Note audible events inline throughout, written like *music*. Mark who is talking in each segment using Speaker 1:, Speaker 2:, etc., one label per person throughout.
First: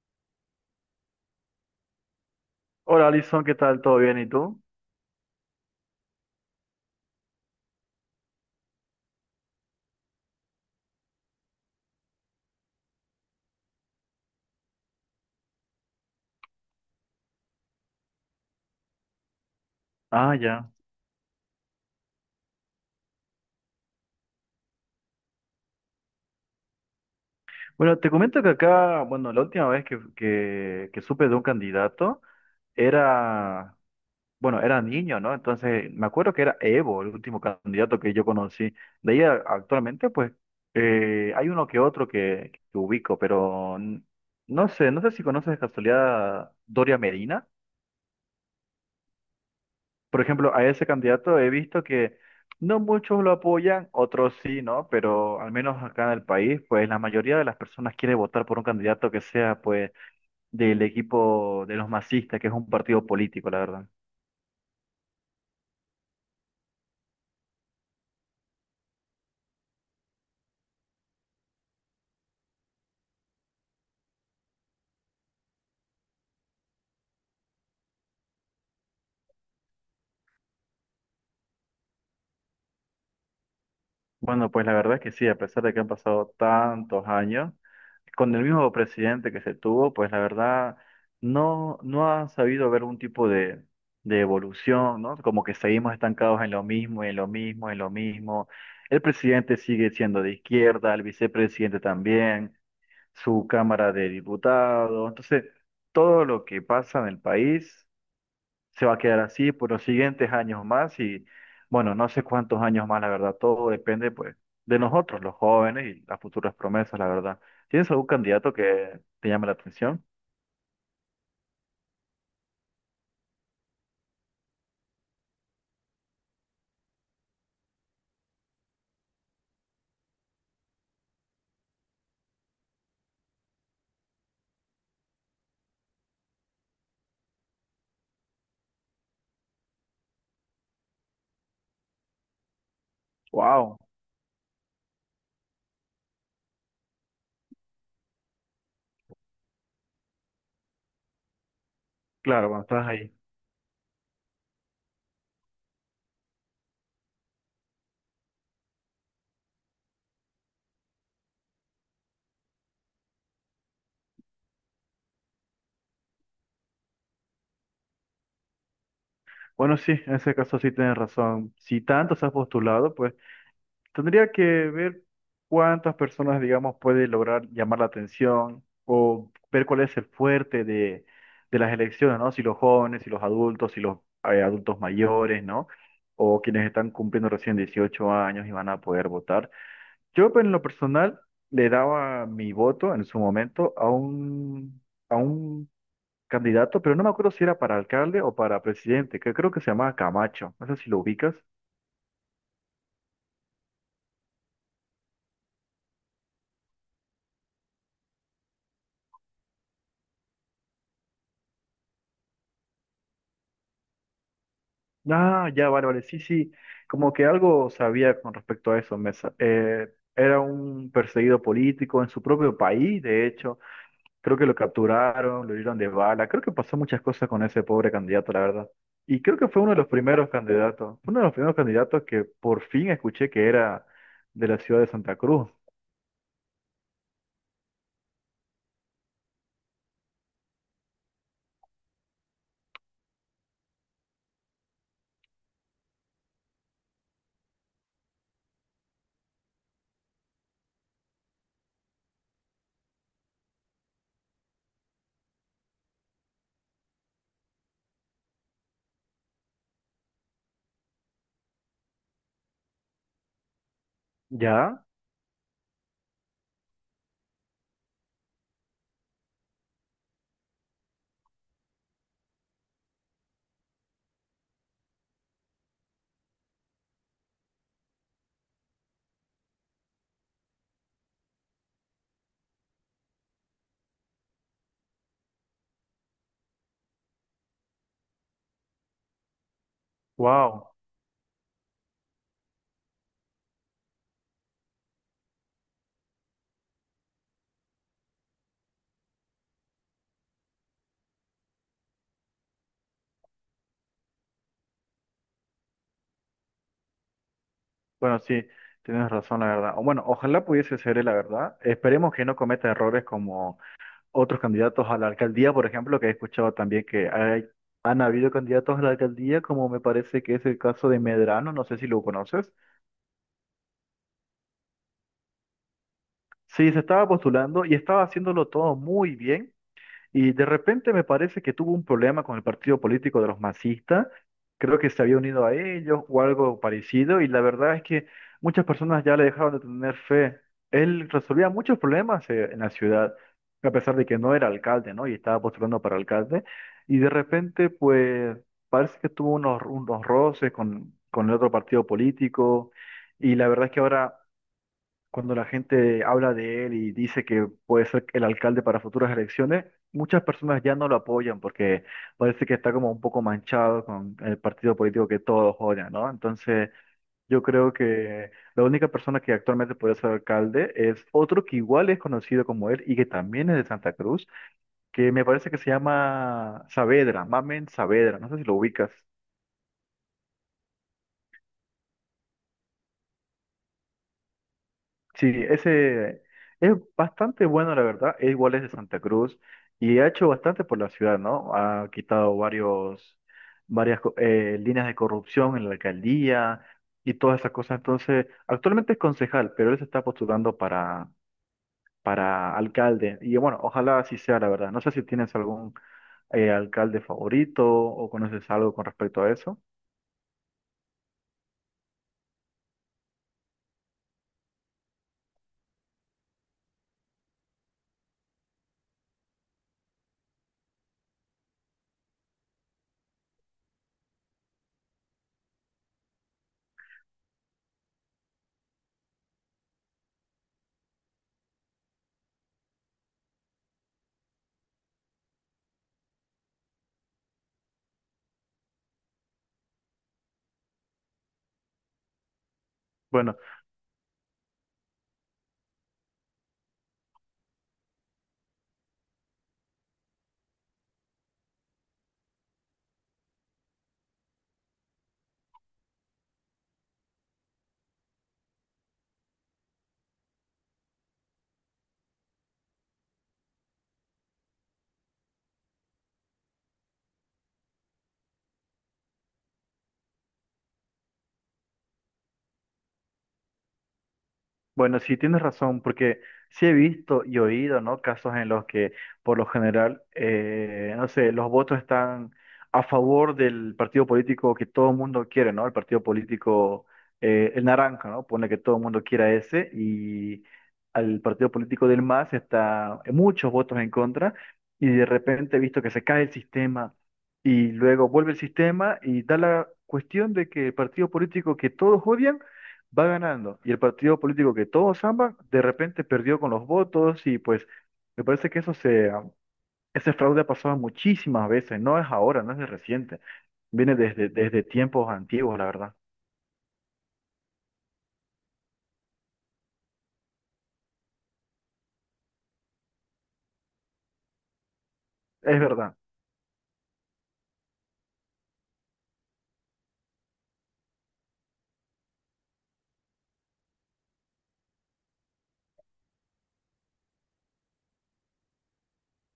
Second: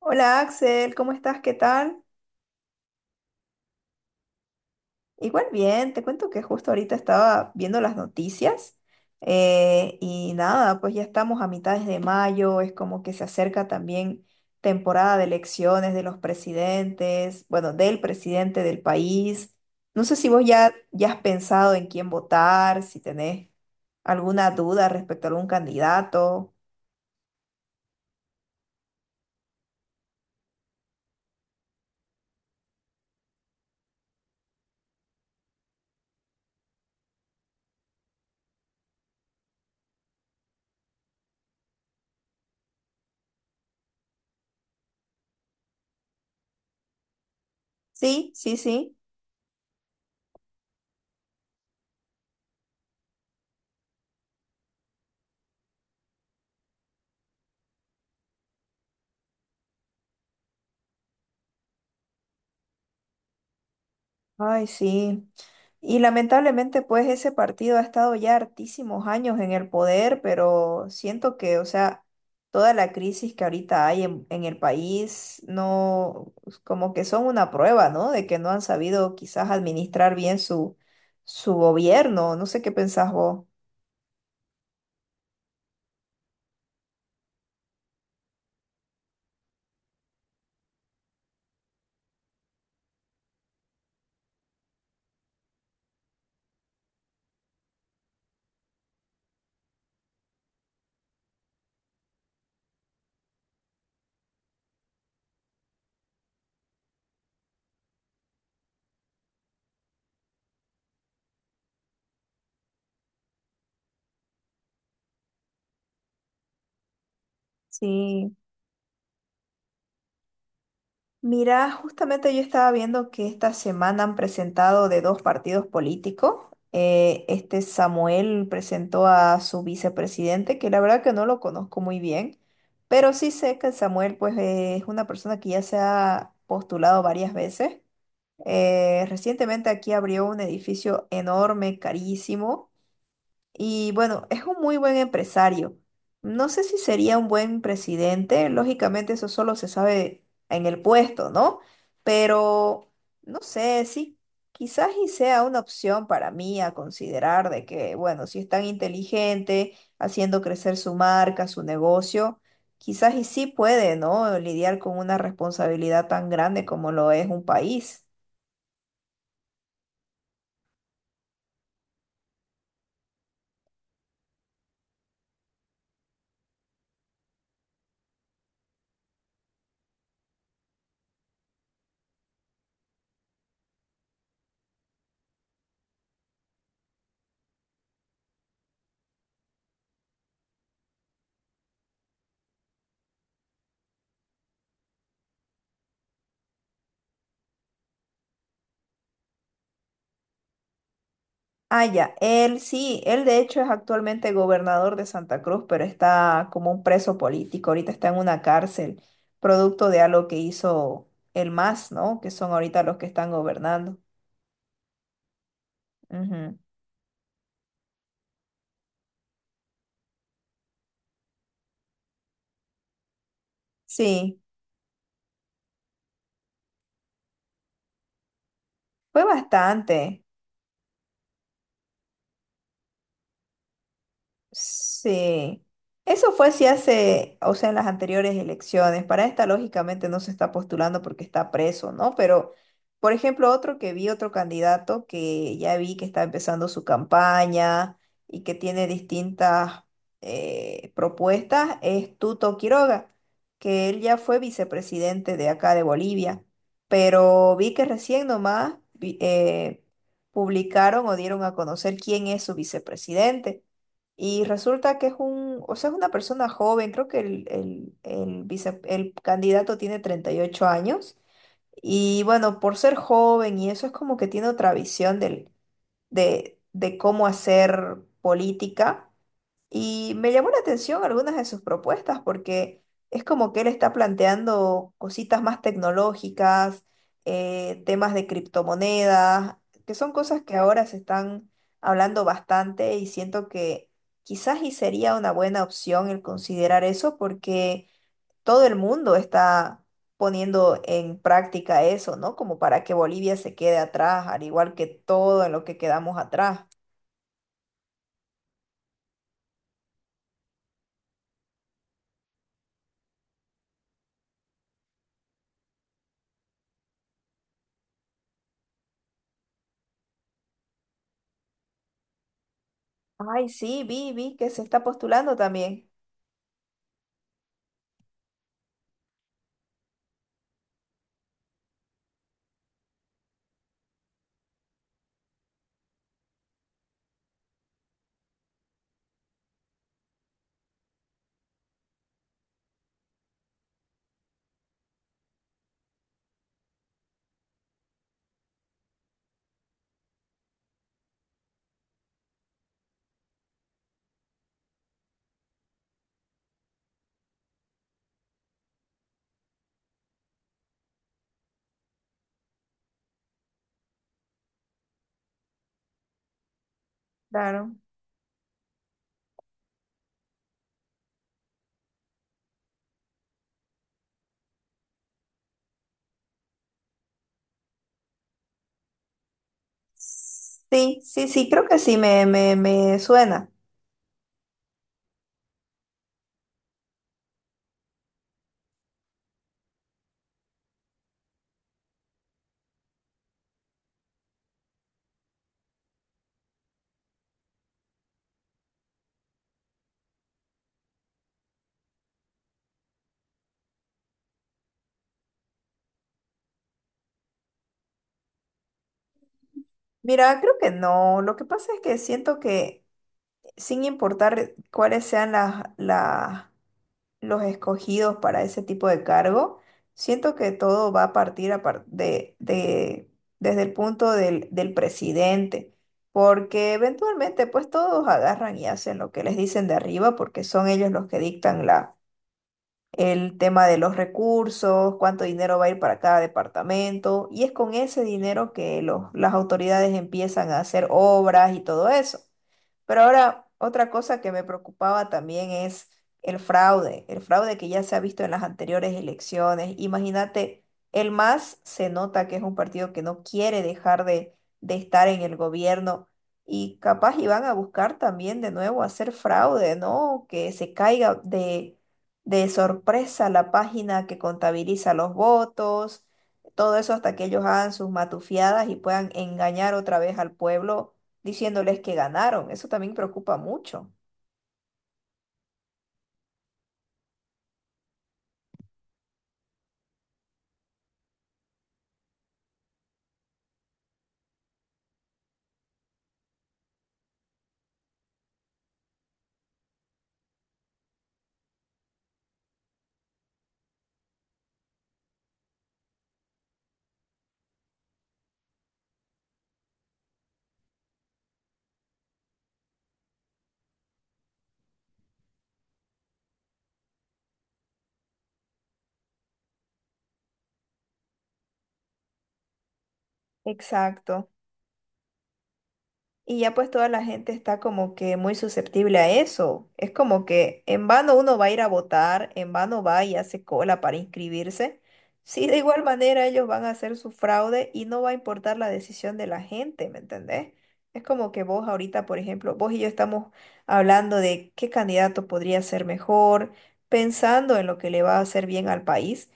Speaker 1: Hola Axel, ¿cómo estás? ¿Qué tal?
Speaker 2: Hola Alison, ¿qué tal? ¿Todo bien? ¿Y tú?
Speaker 1: Igual bien, te cuento que justo ahorita estaba viendo las noticias y nada, pues ya estamos a mitades de mayo, es como que se acerca también temporada de elecciones de los presidentes, bueno, del presidente del país. No sé si
Speaker 2: Ah,
Speaker 1: vos
Speaker 2: ya.
Speaker 1: ya has pensado en quién votar, si tenés alguna duda respecto a algún candidato.
Speaker 2: Bueno, te comento que acá, bueno, la última vez que supe de un candidato era, bueno, era niño, ¿no? Entonces, me acuerdo que era Evo, el último candidato que yo conocí. De ahí actualmente, pues, hay uno que otro que ubico, pero no sé, no sé si conoces de casualidad a Doria Medina.
Speaker 1: Sí, sí, sí.
Speaker 2: Por ejemplo, a ese candidato he visto que no muchos lo apoyan, otros sí, ¿no? Pero al menos acá en el país, pues la mayoría de las personas quiere votar por un candidato que sea, pues, del equipo de los masistas, que es un partido político, la verdad.
Speaker 1: Ay, sí. Y lamentablemente, pues ese partido ha estado ya hartísimos años en el poder, pero siento que, o sea, toda la crisis que ahorita hay en el país, no, pues, como que son una prueba, ¿no? De que no han sabido quizás administrar bien su gobierno. No sé qué pensás vos.
Speaker 2: Bueno, pues la verdad es que sí, a pesar de que han pasado tantos años, con el mismo presidente que se tuvo, pues la verdad no ha sabido haber un tipo de evolución, ¿no? Como que seguimos estancados en lo mismo, en lo mismo, en lo mismo. El presidente sigue siendo de izquierda, el vicepresidente también, su Cámara de Diputados. Entonces, todo lo que pasa en el país se va a quedar así por los siguientes años más y bueno, no sé cuántos años más, la verdad, todo depende pues de nosotros, los jóvenes y las futuras promesas, la verdad. ¿Tienes algún
Speaker 1: Sí.
Speaker 2: candidato que te llame la atención?
Speaker 1: Mira, justamente yo estaba viendo que esta semana han presentado de dos partidos políticos. Este Samuel presentó a su vicepresidente, que la verdad que no lo conozco muy bien, pero sí sé que Samuel pues es una persona que ya se ha postulado varias veces. Recientemente aquí abrió un edificio enorme, carísimo,
Speaker 2: Wow,
Speaker 1: y bueno, es un muy buen empresario. No sé si sería un buen presidente, lógicamente eso solo se sabe en el puesto, ¿no?
Speaker 2: claro, cuando estás
Speaker 1: Pero
Speaker 2: ahí.
Speaker 1: no sé, sí, quizás y sea una opción para mí a considerar de que, bueno, si es tan inteligente, haciendo crecer su marca, su negocio, quizás y sí puede, ¿no? Lidiar con una responsabilidad tan grande como lo es un país.
Speaker 2: Bueno, sí, en ese caso sí tienes razón. Si tanto se has postulado, pues tendría que ver cuántas personas, digamos, puede lograr llamar la atención o ver cuál es el fuerte de las elecciones, ¿no? Si los jóvenes, si los adultos, si los adultos mayores, ¿no? O quienes están cumpliendo recién 18 años y van a poder votar. Yo, pues, en lo personal, le daba mi voto en su momento a un candidato, pero no me acuerdo si era para alcalde o para presidente, que creo que se llamaba Camacho. No sé si lo ubicas.
Speaker 1: Ah, ya, él sí, él de hecho es actualmente gobernador de Santa Cruz, pero está como un preso político, ahorita está en una cárcel, producto de algo que hizo el MAS, ¿no? Que son ahorita los que están gobernando.
Speaker 2: Ah, ya, vale, vale, sí, sí,
Speaker 1: Ujú.
Speaker 2: como que algo sabía con respecto a eso, Mesa. Era un perseguido político en su propio país, de hecho, creo
Speaker 1: Sí,
Speaker 2: que lo capturaron, lo hirieron de bala, creo que pasó muchas cosas con ese pobre candidato, la verdad. Y
Speaker 1: fue
Speaker 2: creo que fue uno de los
Speaker 1: bastante.
Speaker 2: primeros candidatos, uno de los primeros candidatos que por fin escuché que era de la ciudad de Santa Cruz.
Speaker 1: Sí, eso fue si hace, o sea, en las anteriores elecciones. Para esta, lógicamente, no se está postulando porque está preso, ¿no? Pero, por ejemplo, otro que vi, otro candidato que ya vi que está empezando su campaña y que tiene distintas propuestas es Tuto Quiroga, que él ya fue vicepresidente de acá de Bolivia, pero vi que recién nomás publicaron o dieron a conocer quién es su vicepresidente. Y
Speaker 2: ¿Ya?
Speaker 1: resulta que es un, o sea, es una persona joven, creo que el el candidato tiene 38 años. Y bueno, por ser joven y eso es como que tiene otra visión de cómo hacer política. Y me llamó la atención algunas de sus propuestas porque es como que él está planteando cositas más tecnológicas, temas de criptomonedas, que son cosas que
Speaker 2: Wow.
Speaker 1: ahora se están hablando bastante y siento que quizás y sería una buena opción el considerar eso porque todo el mundo está poniendo en práctica eso, ¿no? Como para que Bolivia se quede atrás, al igual que todo en lo que quedamos atrás.
Speaker 2: Bueno, sí, tienes razón, la verdad. O bueno, ojalá pudiese ser él, la verdad. Esperemos que no cometa errores como otros candidatos a la alcaldía, por ejemplo, que he escuchado también que hay, han habido candidatos a la alcaldía, como me parece que es el caso de Medrano, no sé si lo conoces.
Speaker 1: Ay, sí, vi que se está postulando también.
Speaker 2: Sí, se estaba postulando y estaba haciéndolo todo muy bien. Y de repente me parece que tuvo un problema con el partido político de los masistas. Creo que se había unido a ellos o algo parecido. Y la verdad es que muchas personas ya le dejaron de tener fe. Él resolvía muchos problemas en la ciudad, a pesar de que no era alcalde, ¿no? Y estaba postulando para alcalde. Y de repente, pues, parece que tuvo unos, unos roces con el otro partido político. Y la verdad es que ahora cuando la gente habla de él y dice que puede ser el alcalde para futuras elecciones, muchas personas ya no lo apoyan porque parece que está como un poco manchado con el partido político que todos odian, ¿no? Entonces, yo creo
Speaker 1: Claro.
Speaker 2: que la única persona que actualmente puede ser alcalde es otro que igual es conocido como él y que también es de Santa Cruz, que me parece que se llama Saavedra, Mamen Saavedra, no sé si lo ubicas.
Speaker 1: Sí, sí, sí, creo que sí, me suena.
Speaker 2: Sí, ese es bastante bueno, la verdad. Es igual es de Santa Cruz y ha hecho bastante por la ciudad, ¿no? Ha quitado varios, varias líneas de corrupción en la alcaldía y todas esas cosas. Entonces, actualmente es concejal, pero él se está postulando para alcalde. Y bueno, ojalá así sea, la verdad. No sé si tienes algún alcalde favorito o conoces algo con respecto a eso.
Speaker 1: Mira, creo que no. Lo que pasa es que siento que sin importar cuáles sean los escogidos para ese tipo de cargo, siento que todo va a partir a par- de- desde el punto del presidente, porque eventualmente pues todos agarran y hacen lo que les dicen de arriba porque son ellos los que dictan el tema de los recursos, cuánto dinero va a ir para cada departamento, y es con ese dinero que las autoridades empiezan a hacer obras y todo eso. Pero
Speaker 2: Bueno,
Speaker 1: ahora, otra cosa que me preocupaba también es el fraude que ya se ha visto en las anteriores elecciones. Imagínate, el MAS se nota que es un partido que no quiere de estar en el gobierno y capaz iban a buscar también de nuevo hacer fraude, ¿no? Que se caiga de sorpresa la página que contabiliza los votos, todo eso hasta que ellos hagan sus matufiadas y puedan engañar otra vez al pueblo diciéndoles que ganaron. Eso también preocupa mucho.
Speaker 2: bueno, sí tienes razón, porque sí he visto y oído, ¿no? Casos en los que, por lo general, no sé, los votos están a favor del partido político que todo el mundo quiere, ¿no? El partido político, el naranja, ¿no? Pone que todo el mundo quiera ese y al partido político del más está muchos votos en contra y de repente he visto que se cae el sistema y luego vuelve el sistema y da la cuestión de que el partido político que todos odian va ganando y el partido político que todos aman, de repente perdió con los votos y pues me parece que eso se, ese fraude ha pasado muchísimas veces, no es ahora, no es de reciente, viene
Speaker 1: Exacto.
Speaker 2: desde, desde tiempos antiguos, la verdad.
Speaker 1: Y ya pues toda la gente está como que muy susceptible a eso. Es como que en vano uno va a ir a votar, en vano va y hace cola para inscribirse. Si de
Speaker 2: Es
Speaker 1: igual
Speaker 2: verdad.
Speaker 1: manera ellos van a hacer su fraude y no va a importar la decisión de la gente, ¿me entendés? Es como que vos ahorita, por ejemplo, vos y yo estamos hablando de qué candidato podría ser mejor, pensando en lo que le va a hacer bien al país,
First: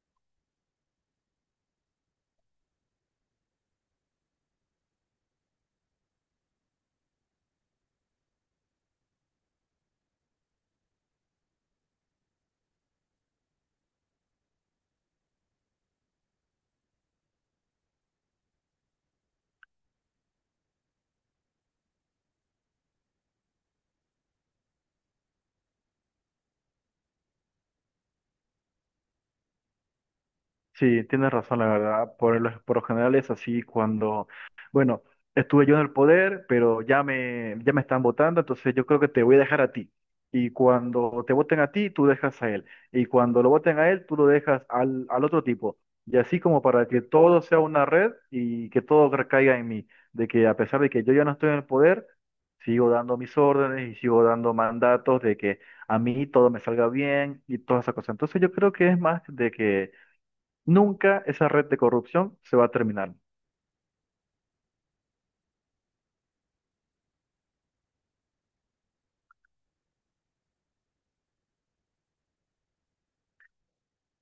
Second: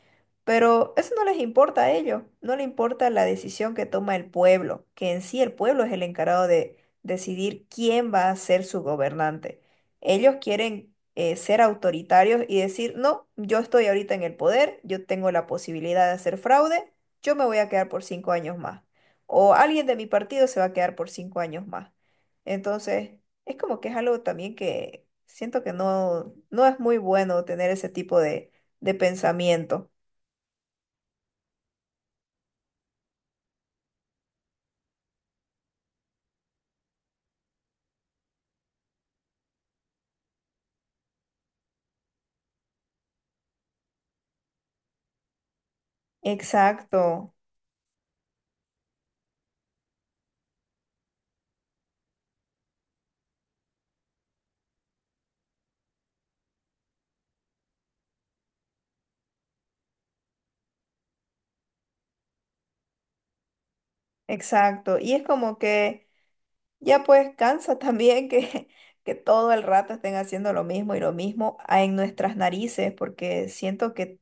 Speaker 1: pero eso no les importa a ellos, no les importa la decisión que toma el pueblo, que en sí el pueblo es el encargado de decidir quién va a ser su gobernante. Ellos quieren ser autoritarios y decir, no, yo estoy ahorita en el poder, yo tengo la posibilidad de hacer fraude, yo me voy a quedar por 5 años más. O alguien de mi partido se va a quedar por cinco años más. Entonces, es como que es algo también que siento que no, no es muy bueno tener ese tipo de pensamiento.
Speaker 2: Sí, tienes razón, la verdad. Por lo general es así cuando, bueno, estuve yo en el poder, pero ya me están votando, entonces yo creo que te voy a dejar a ti. Y cuando te voten a ti, tú dejas a él. Y cuando lo voten a él, tú lo dejas al, al otro tipo. Y así como para que
Speaker 1: Exacto,
Speaker 2: todo sea una red y que todo recaiga en mí. De que a pesar de que yo ya no estoy en el poder, sigo dando mis órdenes y sigo dando mandatos de que a mí todo me salga bien y todas esas cosas. Entonces yo creo que es más de que nunca esa red de corrupción se va a terminar.
Speaker 1: exacto. Y es como que... Ya pues cansa *laughs* también que todo el rato estén haciendo lo mismo y lo mismo en nuestras narices, porque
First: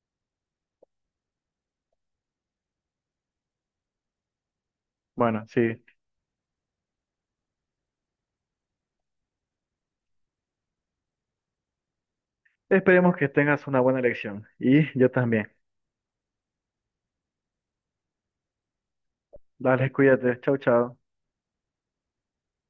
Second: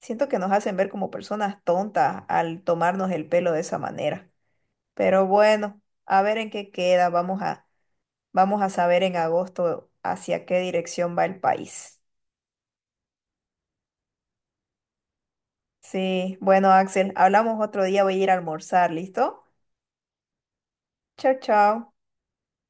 Speaker 1: siento que nos hacen ver como personas tontas al tomarnos el pelo de esa manera. Pero
Speaker 2: Bueno,
Speaker 1: bueno,
Speaker 2: sí.
Speaker 1: a ver en qué queda. Vamos a saber en agosto hacia qué dirección va el país.
Speaker 2: Esperemos que tengas una buena elección. Y yo también.
Speaker 1: Sí, bueno, Axel, hablamos otro día, voy a ir a almorzar, ¿listo?
Speaker 2: Dale, cuídate. Chau, chau.
Speaker 1: Chao, chao.